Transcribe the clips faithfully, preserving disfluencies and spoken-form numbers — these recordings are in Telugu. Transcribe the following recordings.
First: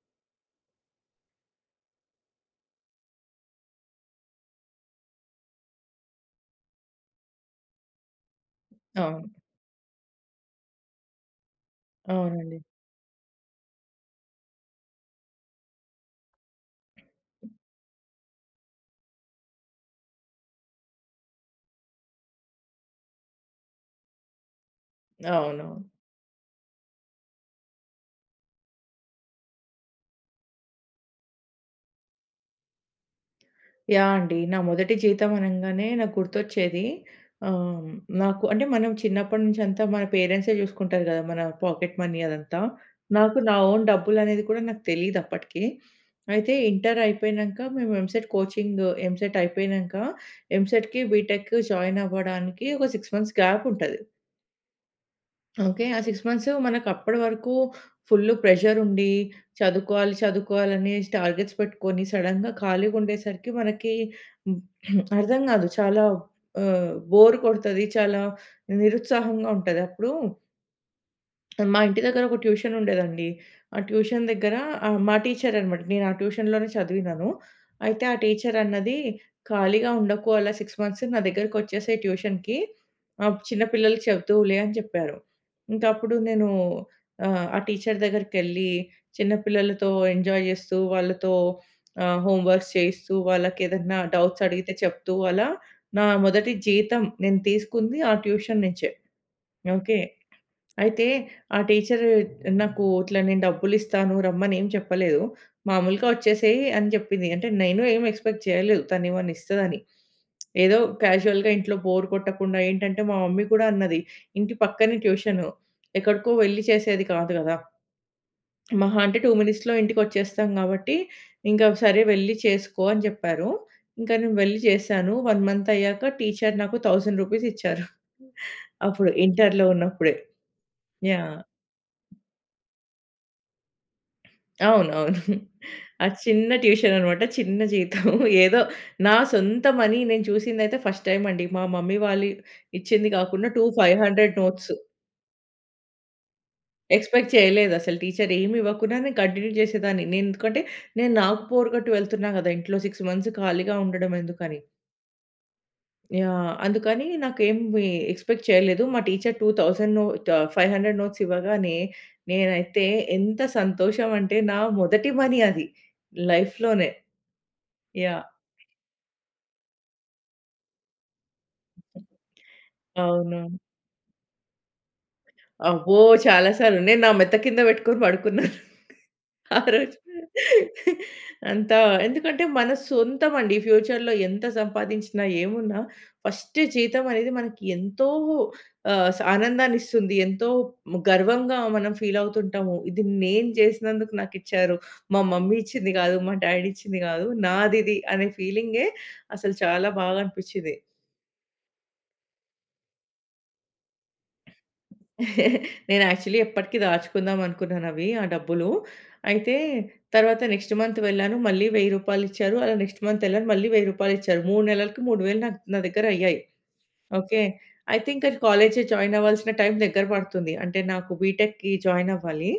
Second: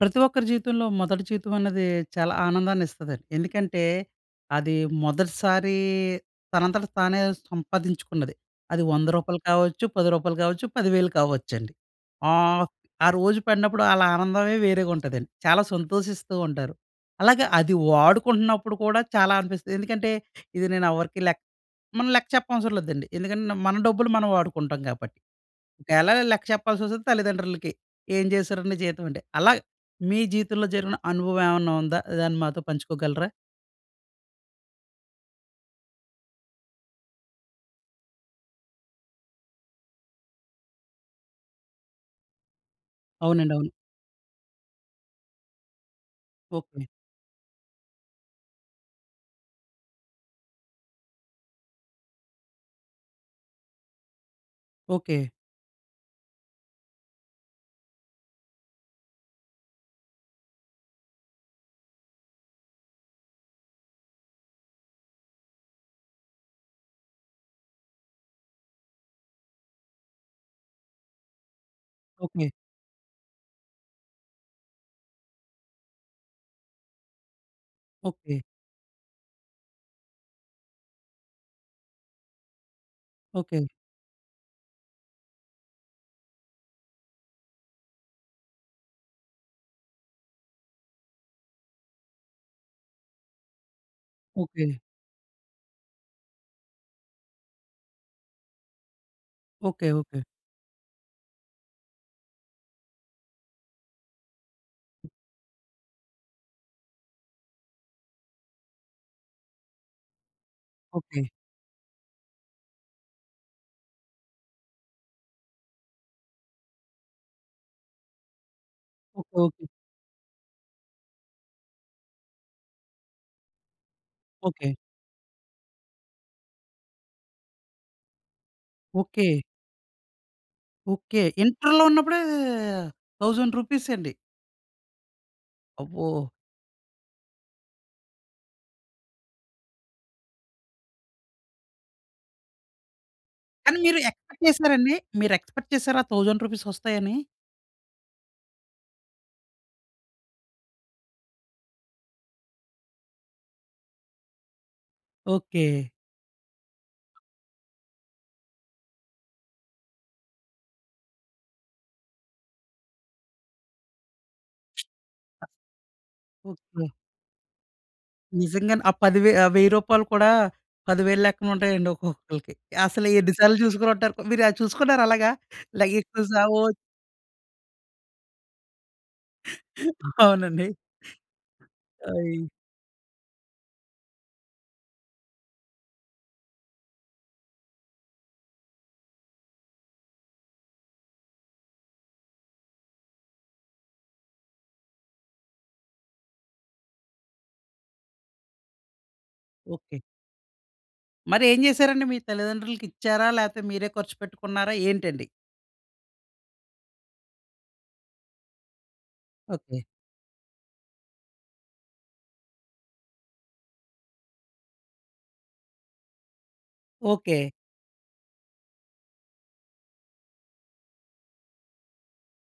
ప్రతి ఒక్కరి జీవితంలో మొదటి జీతం అన్నది చాలా ఆనందాన్నిస్తదండి. ఎందుకంటే అది మొదటిసారి తనంతట తానే సంపాదించుకున్నది. అది వంద అవును. రూపాయలు కావచ్చు. పది రూపాయలు కావచ్చు. పది వేలు కావచ్చండి. అవునండి. ఆహ్, ఆ రోజు పడినప్పుడు ఆళ్ళ ఆనందమే వేరేగా ఉంటదండి. చాలా సంతోషిస్తూ ఉంటారు. అలాగే అది వాడుకుంటున్నప్పుడు కూడా చాలా అనిపిస్తది. ఎందుకంటే, ఇది నేను ఎవరికీ లెక్క మనం లెక్క చెప్పనవసరం లేదండి. ఎందుకంటే మన డబ్బులు మనం వాడుకుంటాం కాబట్టి. అవునవును. ఒకేల లెక్క చెప్పాల్సొస్తే తల్లిదండ్రులకి. "ఏం చేసావురా నీ జీతం?" అంటే. అలా మీ జీవితంలో జరిగిన అనుభవం ఏమన్నా ఉందా? దాన్ని మాతో పంచుకోగలరా? యాహ్! అండి. నా మొదటి జీతం అనంగానే నాకు గుర్తొచ్చేది ఆహ్, నాకు అంటే మనం చిన్నప్పటి నుంచి అంతా మన పేరెంట్సే చూసుకుంటారు గదా! మన పాకెట్ మనీ అదంతా. నాకు అవునండీ. నా అవును. ఓన్ డబ్బులు అనేది కూడా నాకు తెలీదప్పటికి. అయితే ఓకె. ఇంటర్ అయిపోయినంక, మేము ఎంసెట్ కోచింగ్, ఎంసెట్ అయిపోయినంక ఎంసెట్‌కి, బీటెక్‌కి జాయిన్ అవ్వడానికి ఒక సిక్స్ మంత్స్ గ్యాప్ ఉంటది. ఓకె. ఓకే. ఆ సిక్స్ మంత్స్ మనకప్పటి వరకు ఫుల్ ప్రెషర్ ఉండి చదువుకోవాలి, చదువుకోవాలి అనేసి టార్గెట్స్ పెట్టుకొని, సడెన్‌గా ఖాళీగా ఉండేసరికి మనకి హ్మ్, అర్థం కాదు. చాలా ఆహ్, బోర్ కొడతది. చాలా నిరుత్సాహంగా ఉంటది. అప్పుడూ మా ఇంటి దగ్గరొక ఓకే. ట్యూషనుండేదండి. ఆ ట్యూషన్ దగ్గర ఆహ్, మా టీచరన్నమాట. నేను ఆ ట్యూషన్‌లోనే చదివినను. అయితే, ఆ ఓకే. టీచర్ అన్నది, "ఖాళీగా ఉండకు అలా సిక్స్ మంత్స్. నా దగ్గరకొచ్చేసేయి ట్యూషన్‌కి. ఆహ్, చిన్న ఓకే. పిల్లలకి చెప్తువులే" అని చెప్పారు. ఇంకా అప్పుడు నేను ఆహ్, ఆ టీచర్ దగ్గరికెళ్లి చిన్న పిల్లలతో ఎంజాయ్ చేస్తూ, వాళ్ళతో ఆహ్, హోమ్‌వర్క్స్ చేయిస్తూ, వాళ్ళకేదైనా డౌట్స్ అడిగితే ఓకే. చెప్తూ, అలా నా మొదటి జీతం నేను తీసుకుంది ఆ ట్యూషన్ నుంచే. ఓకే. ఓకే. ఓకే. అయితే, ఆ టీచ్చరు నాకు ఇట్లా నేను డబ్బులిస్తాను, రమ్మని ఏమి చెప్పలేదు. మాములుగా వచ్చేసేయి అని చెప్పింది. అంటే నేను ఏమి ఎక్స్‌పెక్ట్ చేయలేదు తనేమన్నా ఇస్తదని. ఏదో ఓకే. క్యాజువల్‌గా ఇంట్లో బోర్ కొట్టకుండా ఏంటంటే, మా మమ్మీ కూడా అన్నది, ఇంటి పక్కనే ట్యూషను, ఎక్కడికో వెళ్లి చేసేది కాదు కదా! మహా అంటే, ఓ టూ ఓకే. మినిట్స్‌లో ఇంటికొచ్చేస్తాం కాబట్టి, ఇంకా, "సరే, వెళ్లి చేసుకో" అని చెప్పారు. ఇంకా నేను వెళ్లి ఓకే. చేశాను. వన్ మంత్ అయ్యాక టీచ్చరు నాకు థౌసండ్ రూపీస్ ఇచ్చారు. అప్పుడు ఓకే. ఇంటరులో ఉన్నప్పుడే. ఓకే. యాహ్! ఇంటరులో ఉన్నప్పుడే, థౌసండ్ రూపీస్ అండి. అవును. అవును. అబ్బో! అది చిన్న ట్యూషనన్నమాట, చిన్న జీతం. ఏదో నా సొంత మనీ నేను చూసిందయితే ఫస్ట్ టైమ్ అండి. మా మమ్మీ వాళ్ళు ఇచ్చింది కాకుండా, టూ కానీ ఫైవ్ మీరు హండ్రెడ్ ఎక్స్‌పెక్ట్ నోట్స్. చేసారండి? మీరు ఎక్స్‌పెక్ట్ చేసారా? ఆ థౌసండ్ రూపీస్ వస్తాయని? ఎక్స్‌పెక్ట్ చేయలేదసలు. టీచరేమివ్వకుండానే కంటిన్యూ చేసేదాన్ని నేను. ఎందుకంటే, నేను నాకు బోర్ కొట్టి వెళ్తున్నా కదా! ఇంట్లో సిక్స్ మంత్స్ ఖాళీగా ఉండడం ఎందుకని. ఓకే. యాహ్! అందుకని నాకు ఏమి ఎక్స్‌పెక్ట్ చేయలేదు. మా teacher two thousand ah, five hundred notes ఇవ్వగానే, నేనైతే ఎంత సంతోషమంటే, నా మొదటి మనీ అది ఓకె. లైఫ్‌లోనే. యాహ్! నిజంగానే ఆ పదివే ఆహ్ వెయ్యి రూపాయలు కూడా పది వేలు లెక్కన ఉంటాయండి ఒక్కొక్కళ్ళకి. అసలు ఎన్ని అవును. సార్లు చూసుకొనుంటారు మీరు అది చూసుకున్నారా అలాగా? అబ్బో! చాలా [unintelligible] సార్లు నేను నా మెత్త కింద పెట్టుకొని పడుకున్నాను ఆ రోజు అవునండి. అంతా. ఎందుకంటే, అయి మన సొంతమండి, ఫ్యూచర్‌లో ఎంత సంపాదించినా, ఏమున్నా ఫస్ట్ జీతమనేది మనకి ఎంతో ఆహ్, స్ ఆనందాన్నిస్తుంది. ఎంతో ము గర్వంగా మనం ఫీల్ అవుతుంటాము. "ఇది నేను చేసినందుకు నాకిచ్చారు. మా మమ్మీ ఇచ్చింది కాదు, మా డ్యాడీ ఇచ్చింది కాదు, నాదిది" అనే ఫీలింగే అసలు చాలా ఓకె. బాగా అనిపించింది. మరి ఏం చేసారండి? మీ తల్లిదండ్రులకి ఇచ్చారా? లేకపోతే మీరే ఖర్చు పెట్టుకున్నారా ఏంటండి? నేను యాక్చువల్లి ఎప్పటికి దాచుకుందామనుకున్నానవి ఆ డబ్బులూ. అయితే ఓకె. తరువాత నెక్స్ట్ మంత్ వెళ్ళాను, మళ్ళి వెయ్యి రూపాయలిచ్చారు. అలా నెక్స్ట్ మంతేళ్ళాను, మళ్ళి వెయ్యి రూపాయలిచ్చారు. మూడు నెలలకి మూడు వేలు నా నా దగ్గరయ్యాయి. ఓకె. ఓకే. అయితే ఇంక కాలేజ్‌ జాయిన్ అవ్వాల్సిన టైం దగ్గర పడుతుంది. అంటే నాకు బీటెక్‌కి జాయిన్ అవ్వాలి.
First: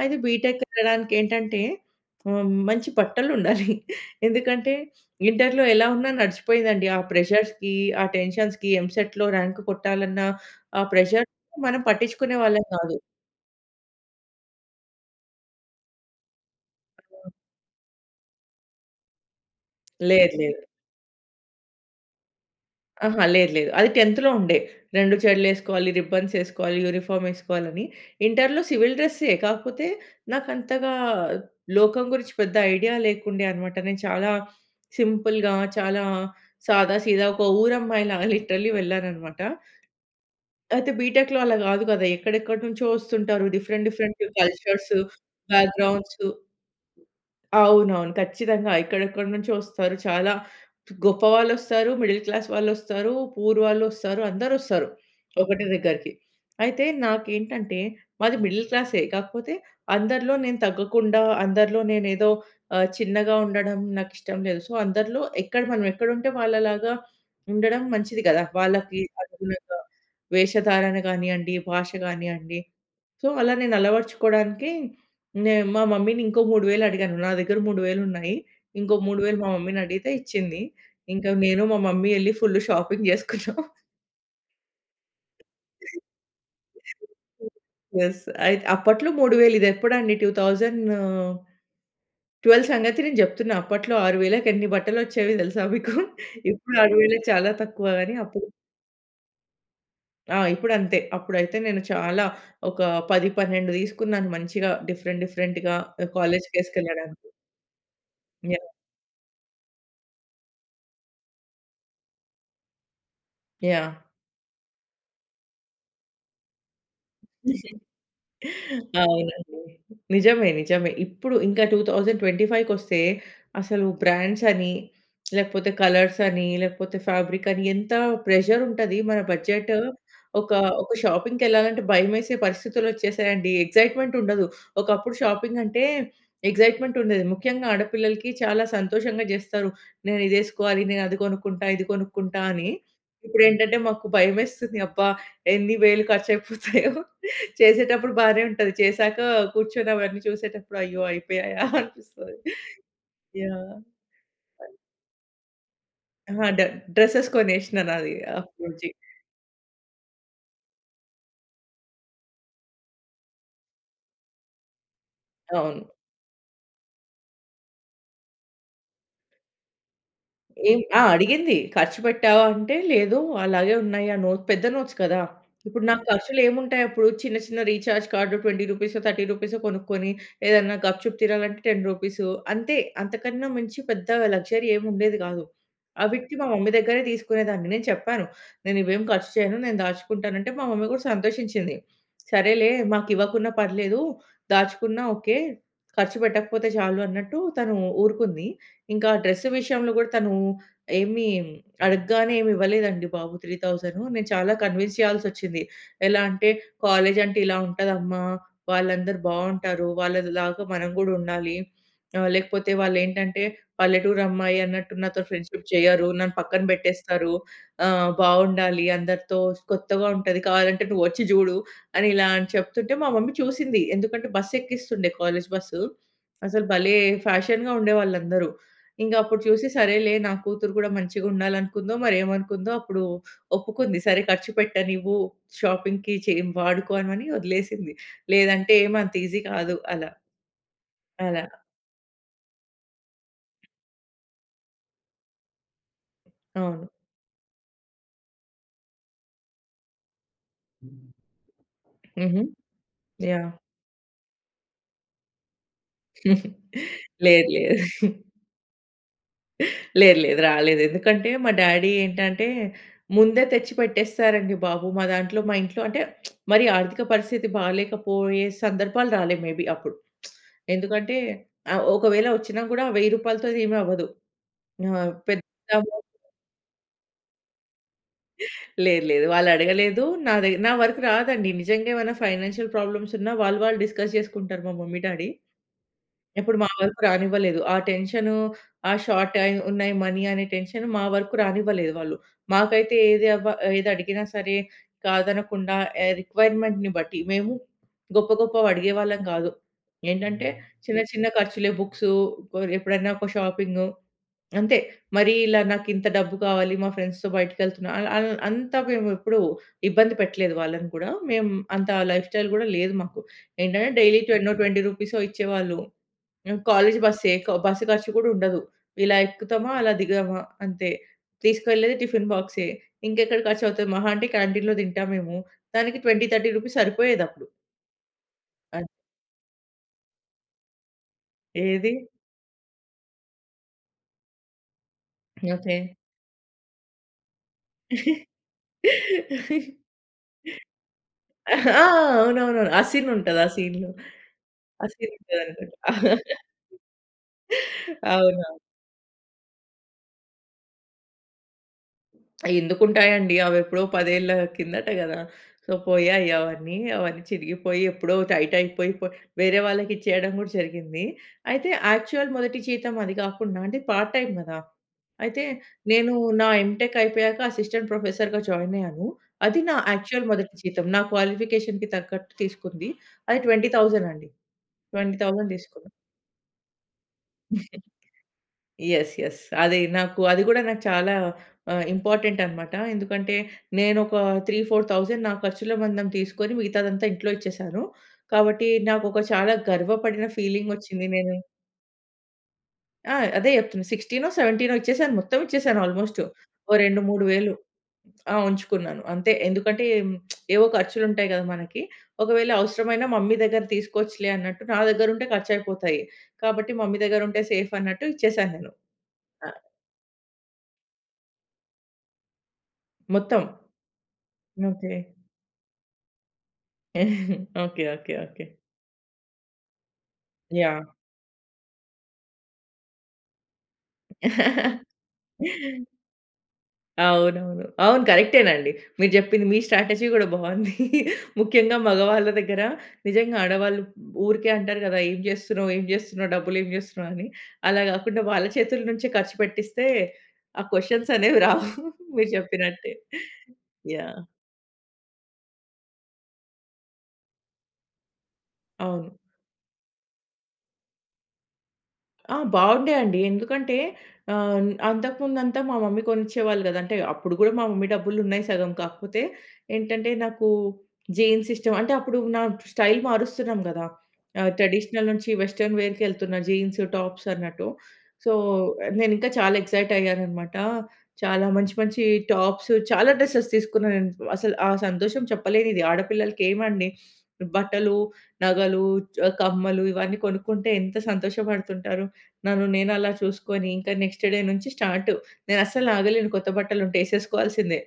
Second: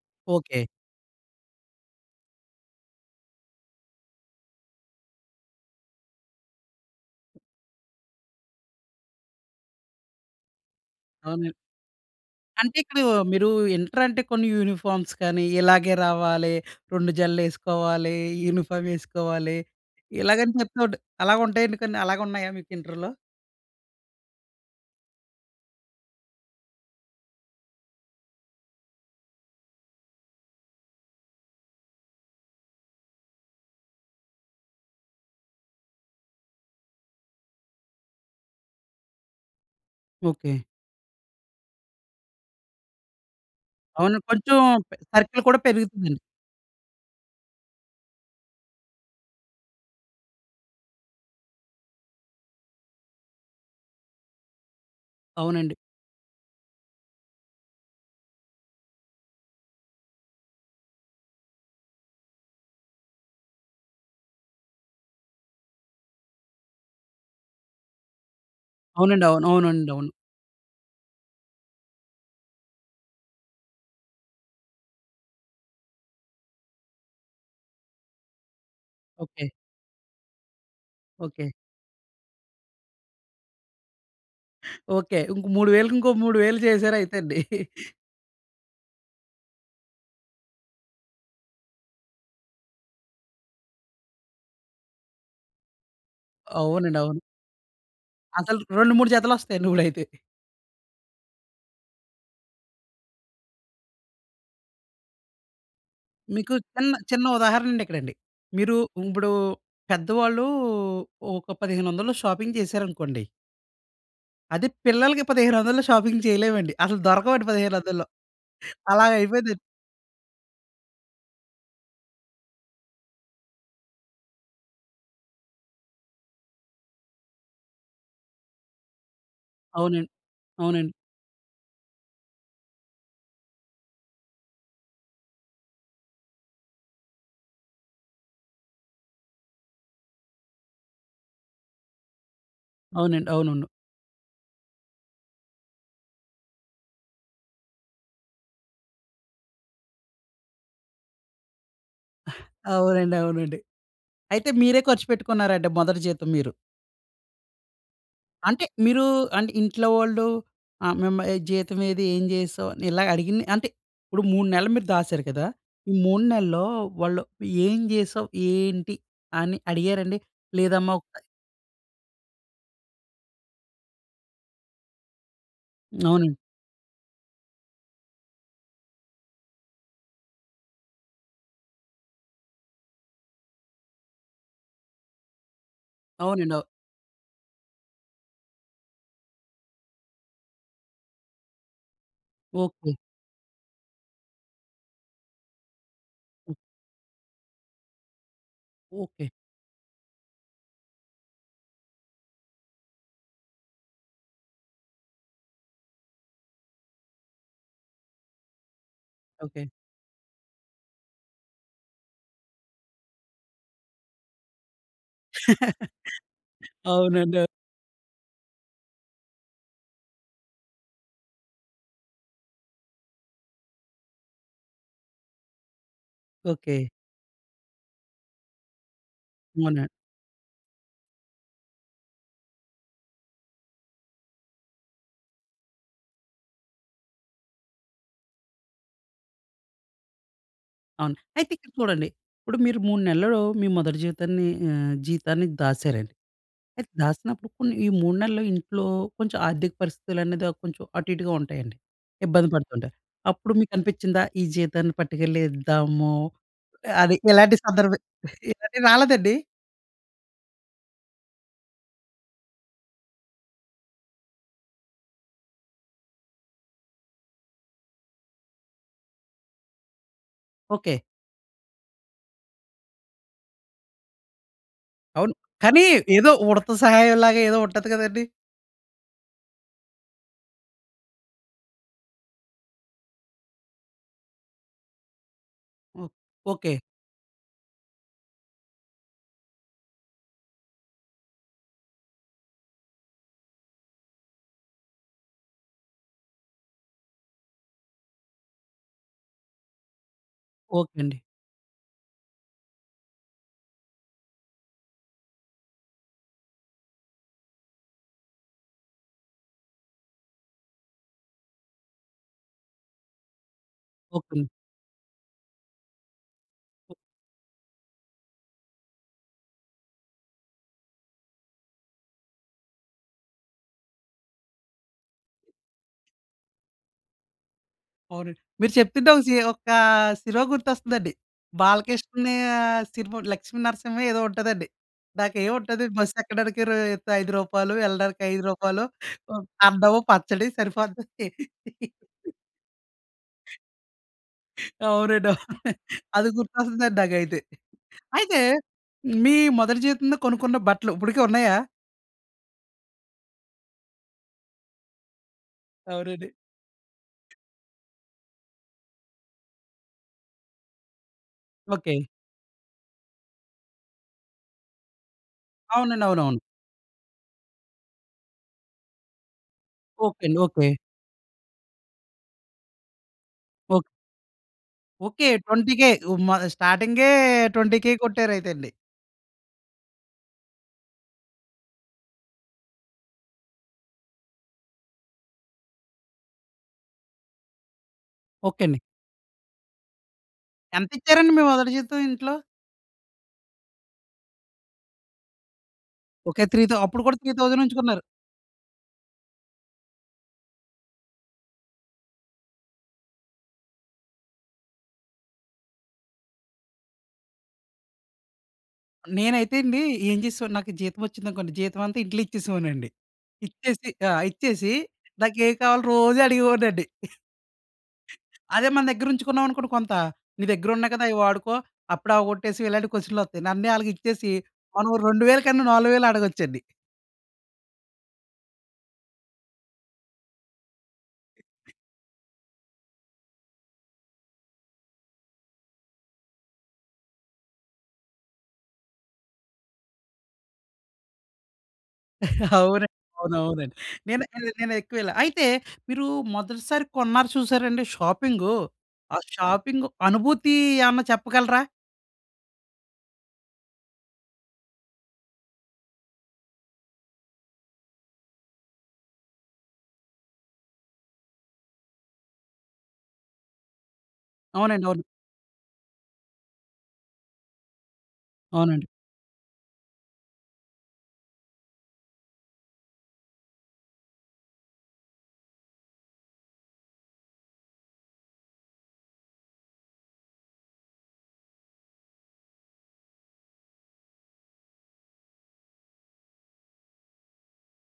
అయితే బీటెక్ ఓకె. వెళ్ళడానికి ఏంటంటే ఆహ్, మంచి బట్టలుండాలి. ఎందుకంటే ఇంటర్‌లో ఎలా ఉన్నా నడిచిపోయీదండీ. ఆ ప్రెషర్స్‌కి, ఆ! టెన్షన్స్‌కి, ఎంసెట్‌లో ర్యాంక్ కొట్టాలన్న ఆ అవును. ప్రెషర్స్‌కి మనం పట్టించుకునే వాళ్ళం అంటే కాదు. ఇప్పుడు మీరు ఇంటర్ అంటే కొన్ని యూనిఫామ్స్ కానీ, ఇలాగే రావాలి, రెండు ఆ! జడల్లేసుకోవాలి, యూనిఫార్వేసుకోవాలి, లేదు ఇలాగని లేదు. చెపుతూ ఉంట అలాగ ఉంటాయండి కొన్ని. అలాగ ఉన్నాయా మీకు ఇంటర్‌లో? ఆహా! లేదు లేదు. అది టెన్త్‌లో ఉండే. రెండు జెడ్లు ఏసుకోవాలి, రిబ్బన్స్ ఏసుకోవాలి, యూనిఫార్మ్ వేసుకోవాలని. ఇంటర్‌లో సివిల్ డ్రెస్సే, కాకపోతే నాకు అంతగా లోకం గురించి పెద్ద ఐడియా లేకుండే అన్నమాట. నేను చాలా సింపుల్‌గా, చాలా సాదా సీదా ఒక ఊరమ్మాయిలాగా లిట్‌రల్లి వెళ్ళానన్నమాట. ఓకె. అయితే బీటెక్‌లో అలా కాదు కదా! ఎక్కడెక్కడి నుంచో వస్తుంటారు. డిఫరెంట్ అవును. డిఫరెంట్ కొంచెం పే కల్చర్సు, సర్కిల్ కూడా పెరుగుతుందండి. బ్యాక్‌గ్రౌండ్సు అవునవును. ఖచ్చితంగా ఎక్కడెక్కడి నుంచో ఒస్తారు. చాలా గొప్పవాళ్ళొస్తారు, మిడిల్ క్లాస్ వాళ్ళొస్తారు, పూర్ వాళ్ళొస్తారు, అందరోస్తారు. ఒకటే అవునండి. దగ్గరికి. అయితే నాకేంటంటే మాది మిడిల్ క్లాసే, కాకపోతే అందరిలో నేను తగ్గకుండా అందరిలో నేనే ఏదో ఆహ్, చిన్నగా ఉండడం నాకిష్టం లేదు. సో, అందరిలో ఎక్కడ మనమెక్కడుంటే వాళ్ళలాగా ఉండడం మంచిది కదా! వాళ్ళకి అవునండి. అవును. అనుగుణంగా అవునండి. అవును. వేషధారణ కానియండి, భాష కానియండి. సో, అలా నేను అలవర్చుకోవడానికి నే మా మమ్మీని ఇంకో మూడు వేలు అడిగాను. నా దగ్గర మూడు వేలు ఉన్నాయి. ఇంకో మూడు వేలు ఓకె. మా మమ్మీని అడిగితే ఇచ్చింది. ఇంకా ఓకె. నేను మా మమ్మీ ఎళ్లి ఫుల్లు షాపింగ్ చేసుకున్నాం. ఓకే. ఇంకో మూడు వేలకి ఇంకో మూడు వేలు చేసారు అయితే అండి. యెస్. అయితే అప్పట్లో మూడు వేలు ఇది ఎప్పుడండి? టూ థౌసండ్ ట్వెల్వ్ సంగతి నేను చెప్తున్నా. అప్పట్లో ఆరు వేలకి ఎన్ని బట్టలొచ్చేవి తెలుసా మీకు? ఇప్పుడు అవునండి. ఆరువేలు అవును. చాలా తక్కువ గాని, అప్పుడు అసలు రెండు మూడు జతలొస్తాయండి ఇప్పుడయితే. ఆ! ఇప్పుడంతే. అప్పుడైతే నేను చాలా ఒక పది పన్నెండు తీసుకున్నాను మంచిగా డిఫరెంట్ డిఫరెంట్‌గా ఆహ్, మీకు చిన్న చిన్న కాలేజికేసుకెళ్ళడానికి. ఉదాహరణండి ఇక్కడండి. యాహ్! మీరు ఇప్పుడు పెద్దవాళ్ళూ ఒక పదిహేనొందల్లో షాపింగ్ చేశారనుకోండి. యాహ్! అదే పిల్లలకి పదిహేనొందలులో షాపింగ్ చేయలేమండి. అసలు దొరకవండి పదిహేనొందలులో. అవునండి. అలాగయిపోయిందండి. నిజమే నిజమే. ఇప్పుడు ఇంకా టూ థౌసండ్ ట్వెంటీ ఫైవ్‌కి ఒస్తే అసలు బ్రాండ్సని లేకపోతే కలర్సని లేకపోతే ఫ్యాబ్రికని ఎంత ప్రెషరుంటది. మన బడ్జెట్ అవునండి. ఒక, ఒక అవునండి. షాపింగ్‌కెళ్ళాలంటే భయమేసే పరిస్థితులొచ్చేసాయండి. ఎక్సైట్‌మెంటుండదు. ఒకప్పుడు షాపింగంటే ఎక్సైట్‌మెంటుండేది. ముఖ్యంగా ఆడపిల్లలకి చాలా సంతోషంగా జేస్తారు. నేనిదేసుకోవాలి, నేనది కొనుక్కుంటా, ఇది కొనుక్కుంటా అని. అవునండి. అవునవును. ఇప్పుడేంటంటే మాకు భయమేస్తుంది. అబ్బా! ఎన్ని వేలు ఖర్చయిపోతాయో చేసేటప్పుడు బానే ఉంటది. చేసాక కూర్చొని అవన్నీ చూసేటప్పుడు అయ్యో! అయిపోయాయా అనిపిస్తది. అవునండి. అవునండి. యాహ్! అయితే అయ్ మీరే ఖర్చు పెట్టుకున్నారా అండి? మొదటి జీతం ఆ! మీరు. డ డ్రెసెస్ కొనేషినాది అది అంటే అప్పుడు జీ మీరు అంటే ఇంట్లో వాళ్ళు ఆహ్, మిమ్మ ఈ జీతం ఏది? ఏం చేసావు? అని ఇలా అడిగింది. అంటే ఇప్పుడు మూడు నెలలు మీరు దాసారు కదా! అవును. ఈ మూడు నెలల్లో వాళ్ళు ఏం జేసావు? ఏంటి అని అడిగారండి? ఏం లేదమ్మా ఆ! ఒక అడిగింది. "ఖర్చు పెట్టావా?" అంటే లేదు. అలాగే ఉన్నాయి. ఆ నోట్ పెద్ద నోట్స్ కదా! ఇప్పుడు నాకు అవునండి. ఖర్చులేముంటాయప్పుడు. చిన్న చిన్న రీచార్జ్ కార్డ్ ట్వెంటీ రూపీసో, థర్టీ రూపీసో, కొనుక్కొని ఏదైనా గప్‌చుప్ తీనాలంటే టెన్ రూపీస్ అంతే. అంతకన్నా మంచి పెద్ద లగ్జరీ ఏముండేది కాదు. అవిటికి మా అవునండి. అవ్ మమ్మీ దగ్గరే తీసుకునేదాన్ని. నేను చెప్పాను. "నేను ఇవేం ఖర్చు చేయను. నేను దాచుకుంటాను" అంటే మా మమ్మీ కూడా సంతోషించింది. "సరేలే ఓకె. మాకు ఇవ్వకున్నా పర్లేదు. దాచుకున్నా ఓకే. ఖర్చు హ్మ్. పెట్టకపోతే చాలు" అన్నట్టు తను ఊరుకుంది. ఇంకా ఓకె. డ్రెస్ విషయంలో కూడా తను ఏమి అడగగానే ఏం ఇవ్వలేదండి బాబు. త్రీ థౌసండ్ నేను చాలా కన్విన్స్ చేయాల్సొచ్చింది. ఎలా అంటే "కాలేజీ అంటే ఇలా ఉంటది అమ్మ. వాళ్ళందరూ ఓకె. బావుంటారు. వాళ్ళలాగా మనం కూడా ఉండాలి. ఆహ్, లేకపోతే వాళ్ళేంటంటే పల్లెటూరమ్మాయి అన్నట్టు నాతో ఫ్రెండ్‌షిప్ చెయ్యరు. నన్ను పక్కన పెట్టేస్తారు. అవునండి. ఆహ్, బావుండాలి అందరితో. కొత్తగా ఉంటది. కావాలంటే నువ్వొచ్చి జూడు" అని ఇలా చెప్తుంటే మా మమ్మీ చూసింది. ఎందుకంటే బస్సెక్కిస్తుండే కాలేజు బస్సు. అసలు ఓకె. భలే! ఫ్యాషన్‌గా ఉండేవాళ్ళందరూ. ఇంగప్పుడు చూసి అవునా! సరేలే! నా కూతురు కూడా మంచిగా ఉండాలనుకుందో, మరేమనుకుందో. అప్పుడు ఒప్పుకుంది. సరే ఖర్చు పెట్టనివ్వు షాపింగ్‌కి చేయన్ వాడుకోమని వదిలేసింది. లేదంటే ఏమంత ఈజీ కాదు అలా. అవును. అలా. అయితే ఇక్కడ చూడండి. ఇప్పుడు మీరు మూడు నెలలలో, మీ మొదటి జీవితాన్ని ఆహ్, జీతాన్ని దాసారండి. అవును. అయితే దాసినప్పుడు కొన్ని ఈ మూడు నెలలు ఇంట్లో, కొంచెం ఆర్థిక పరిస్థితులనేది అ కొంచెం అటు ఇటుగా ఉంటాయండి. హుహు. ఇబ్బంది పెడుతుంటాయి. అప్పుడు యాహ్! మీకనిపిచ్చిందా ఈ జీతాన్ని పట్టుకెళ్ళి ఇద్దాము. అది లేదు. ఇలాంటి సందర్భమే. లేదు. ఇలాంటివి రాలేదండి? లేదు. లేదు. రాలేదు. ఎందుకంటే మా డ్యాడీ ఏంటంటే, ముందే తెచ్చి పెట్టేస్తారండి బాబు. మా దాంట్లో మా ఇంట్లో అంటే మరీ ఆర్థిక పరిస్థితి బాలేకపోయే సందర్భాలు రాలేదు. మేబి అప్పుడు. ఓకె. ఎందుకంటే ఆహ్, ఒకవేళ వచ్చినా కూడా వెయ్యి రూపాయలతోని ఏమి అవ్వదు. ఆ! అవును. పెద్ద కానీ అమౌంట్ ఏదో ఉడత సహాయంలాగా ఏదో ఉంటది కదండీ! లేదు లేదు. వాళ్ళు అడగలేదు. నాది నా వరకు రాదండి. నిజంగా ఏమైనా ఫైనాన్షియల్ ప్రాబ్లమ్సున్నా, వాళ్ళు వాళ్ళు డిస్కస్ చేసుకుంటారు. మా మమ్మీ, డ్యాడీ. ఓహ్! ఎప్పుడు మా ఓకె. వరకు రానివ్వలేదు. ఆ టెన్షను, ఆ షార్ట్ అయి ఉన్నాయి మనీ అనే టెన్షన్ మా వరకు రానివ్వలేదు వాళ్ళు. మాకైతే ఏది అబ్బా ఏది అడిగినా సరే కాదనకుండా ఎ రిక్వైర్‌మెంట్‌ని బట్టి. మేము గొప్ప గొప్పవి అడిగేవాళ్ళం కాదు. ఏంటంటే చిన్న ఓకెండి. చిన్న ఖర్చులే బుక్స్ ఎప్పుడైనా ఒక షాపింగు అంతే. మరీ ఇలా నాకు ఇంత డబ్బు కావాలి మా ఫ్రెండ్స్‌తో బయటకెళ్తున్నా, అల్ అల్ అంత మేము ఎప్పుడు ఇబ్బంది పెట్టలేదు వాళ్ళని కూడా. మేము అంత లైఫ్‌స్టైల్ గూడా లేదు మాకు. ఏంటంటే డైలీ ఓకె. టెన్నో ట్వెంటీ రూపీసో ఇచ్చేవాళ్ళు. హ్మ్, కాలేజి బస్సే, క బస్సు ఖర్చు కూడా ఉండదు. ఇలా ఎక్కుతామా అలా దిగమా అంతే. తీసుకెళ్ళేది టిఫిను బాక్సే. ఇంకెక్కడ ఖర్చవుతది మహా అంటే క్యాంటీన్‌లో తింటాం మేము. దానికి ట్వెంటీ, థర్టీ రూపీస్ సరిపోయేదప్పుడు. అవునండి. మీరు అద్ చెప్తుంటే ఒ సి ఒకా సినిమా గుర్తొస్తుందండి. ఏది? బాలకృష్ణా సినిమా ఒకటి 'లక్ష్మీ నరసింహో' ఏదో ఉంటదండి. ఓకే. నాకేంముంటది బస్ ఎక్కడానికి రా తు ఐదు రూపాయలు, ఎళ్ళడానికి ఐదు రూపాయలు ఓ అన్నం, పచ్చడి. సరిపోది. ఆ! అవునవును. ఆ ఆసీనుంటది, ఆ సీన్‌లో. ఆసిన్‌ అవునండి, అవును. గారితోటి. అది గుర్తొస్తుందండి నాకైతే. అయితే అవునా! మీ మొదటి జీతంతో కొనుకున్న బట్టలు ఇప్పడికి ఉన్నాయా? ఎందుకు ఉంటాయి అండి. అవెప్పుడో పదేళ్ల కిందట గదా! సో, అవునండి. పోయాయి అవన్నీ. అవన్నీ చినిగిపోయి ఎప్పుడో టైట్ అయిపోయి పోయి వేరే వాళ్ళకిచ్చేయడం కూడా జరిగింది. అయితే ఓకే. యాక్చువల్ మొదటి జీతం అది గాకుండా అంటే పార్ట్ టైమ్ గదా! అయితే అవునండి. నేను అవునవును. నా ఎంటెక్ అయిపోయాక అసిస్టెంట్ ప్రొఫెసర్‌గా జాయిన్ అయ్యాను. అది నా ఓకే యాక్చువల్ అండి. మొదటి ఓకే. జీతం. నా క్వాలిఫికేషన్‌కి తగ్గట్టు తీసుకుంది. అది ట్వెంటీ ఓకే. థౌసండ్ అండి. Twenty okay. థౌసండ్ ట్వంటీ‌ తీసుకున్న. కే ఉ మా స్టార్టింగే ట్వంటీ‌ కే కొట్టారైతే అండి. Yes, yes. అది నాకు, అది కూడా నాకు చాలా ఆహ్, ఇంపార్టెంట్ అన్నమాట. ఎందుకంటే నేనొక త్రీ ఫోర్ థౌసండ్ నా ఖర్చుల మందం తీసుకొని, మిగతాదంతా ఇంట్లో ఇచ్చేసాను. ఓకే కాబట్టి అండి. నాకొక చాలా గర్వపడిన ఫీలింగొచ్చింది. ఎంతిచ్చారండి నేనె మీ మొదటి జీతం ఇంట్లో? ఆ! అదే చెప్తున్నా. సిక్స్‌టినో, సెవెంటీనో ఇచ్చేసాను. మొత్తం ఇచ్చేసాను అల్మోస్ట్. ఓకే. త్రీ ఓ థౌ రెండు అప్పుడు కూడా మూడు త్రీ వేలు థౌసండ్ ఉంచుకున్నారు. ఆ! ఉంచుకున్నాను అంతే. ఎందుకంటే, ఏవో ఖర్చులుంటాయి కదా మనకి. ఒకవేళ అవసరమైన మమ్మీ దగ్గర తీసుకోవచ్చులే అన్నట్టు, నా దగ్గర ఉంటే ఖర్చు అయిపోతాయి. కాబట్టి, మమ్మీ దగ్గర ఉంటే, సేఫన్నట్టు ఇచ్చేసాను నేను. ఆ! నేనైతే అండి, ఏం చేసేవాడిని నాకు జీతం వచ్చిందనుకోండి, జీతం అంతా ఇంట్లో ఇచ్చేసేవాడినండి. మొత్తం. ఇచ్చేసి ఆ! ఇచ్చేసి, ఓకే. నాకు ఏం కావాలో రోజు అడిగేవాడినండి. ఓకే. ఓకే. ఓకే. అదే మన దగ్గర ఉంచుకున్నావనుకోండి కొంత, నీ దగ్గర యాహ్! ఉన్నాయి కదా! అయి వాడుకో, అప్పుడే అవకొట్టేసి ఇలాంటి క్వెషన్‌లొత్తయి. నన్నే ఆళ్ళకి ఇచ్చేసి, మనం రెండు వేల కన్నా, నాలుగు వేలు అడగొచ్చం‌డి. అవునవును. అవును కరెక్టే‌నండి మీరు చెప్పింది. మీ స్ట్రాటజీ కూడా బావుంది. ముఖ్యంగా మగవాళ్ళ దగ్గర, నిజంగా ఆడవాళ్ళు ఊరికే అంటారు కదా! ఏం చేస్తున్నావు, ఏం చేస్తున్నావు, డబ్బులు ఏం చేస్తున్నావు అని, అలా కాకుండా వాళ్ళ చేతుల నుంచే ఖర్చు పెట్టిస్తే, ఆ క్వెషన్స్ అనేవి రావు. మీరు అవున చెప్పినట్టే. అవునవునండి. నేను, యాహ్! నె నేను ఎక్కువ ఇలా అయితే, మీరు మొదటిసారి కొన్నారు చూశారా అండి షాపింగూ. అవును. ఆ షాపింగ్ అనుభూతి ఏమన్నా చెప్పగలరా? ఆ! బాగుండే అండి. ఎందుకంటే ఆహ్, అంతకు ముందు అంతా మా మమ్మీ కొనిచ్చేవాళ్ళు కదా! అంటే, అప్పుడు కూడా మా మమ్మీ డబ్బులున్నాయి సగం. కాకపోతే ఏంటంటే, నాకు జీన్స్ ఇష్టం అంటే, అప్పుడు నా స్టైల్ మారుస్తున్నాం కదా! ఆ! అవునండి. అవును. ట్రెడిషనల్ నుంచి వెస్టర్న్ వేర్‌కి ఎళ్తున్న జీన్స్, టాప్స్ అన్నట్టు. సో, అవునండి. ఆహ్, నేనింకా చాలా ఎక్సైట్ అయ్యాను అన్నమాట. చాలా మంచి, మంచి టాప్స్ చాలా డ్రెస్సెస్ తీసుకున్నాను. నేను అసలు ఆ సంతోషం చెప్పలేనిది. ఆడపిల్లలకి ఏమండి బట్టలు, నగలు చ్ కమ్మలు ఇవన్నీ కొనుక్కుంటే, ఎంత సంతోషపడుతుంటారు. నన్ను నేను అలా చూసుకొని, ఇంకా నెక్స్ట్ డే నుంచి స్టార్టు. నేనస్సలాగలేను కొత్త బట్టలుంటే ఏసేసుకోవాల్సిందే.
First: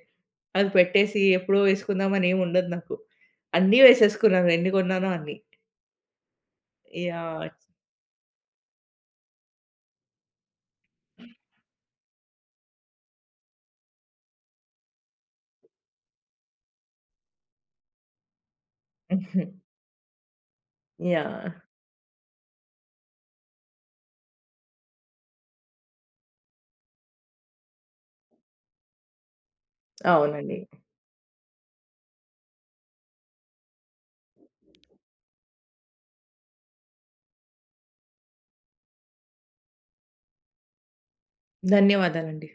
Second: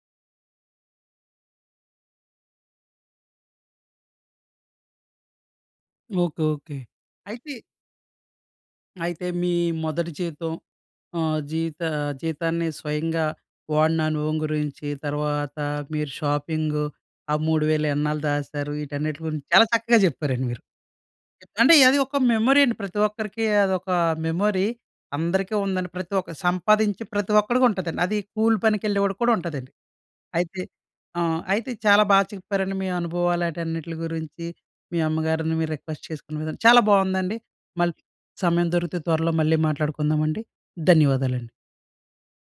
అవి పెట్టేసి ఎప్పుడో వేసుకుందాం అని ఏముండదు నాకు. అన్నీ వేసేసుకున్నాను ఎన్ని కొన్నానో అన్ని. ఓకే. ఓకే. యాహ్! అయితే అయితే, మీ మొదటి జీతం ఆహ్, జీవిత జీతాన్ని స్వయంగా వాడిన అనుభవం గురించి, తర్వాత మీర షాపింగూ, ఆ మూడు వేలు ఎన్నాళ్ళు దాశారు, ఈటన్నిట్లి గురించి చాలా చక్కగా చెప్పారండి మీరు. ఎ యాహ్! అంటే, అది ఒక మెమొరీ అండి. ప్రతి ఒక్కరికి అదొక మెమొరీ. అందరికీ ఉందండి. ప్రతి ఒక్కరు సంపాదించే ప్రతి ఒక్కడికుంటదండి. అది కూలి పనికెళ్ళే వాడికి కూడా ఉంటదండి. అవునండి. అయితే హ్మ్. ఆహ్, అయితే చాలా బా చెప్పారండి మీ అనుభవాలు ఆటన్నిటిలి గురించి, మీ అమ్మగారిని మీరు రిక్వెస్ట్ చేసుకున్న విధానం, చాలా బావుందండి. మళ్ళీ సమయం దొరికితే త్వరలో మళ్ళీ మాట్లాడుకుందామండి. ధన్యవాదాలండి. ధన్యవాదాలండి.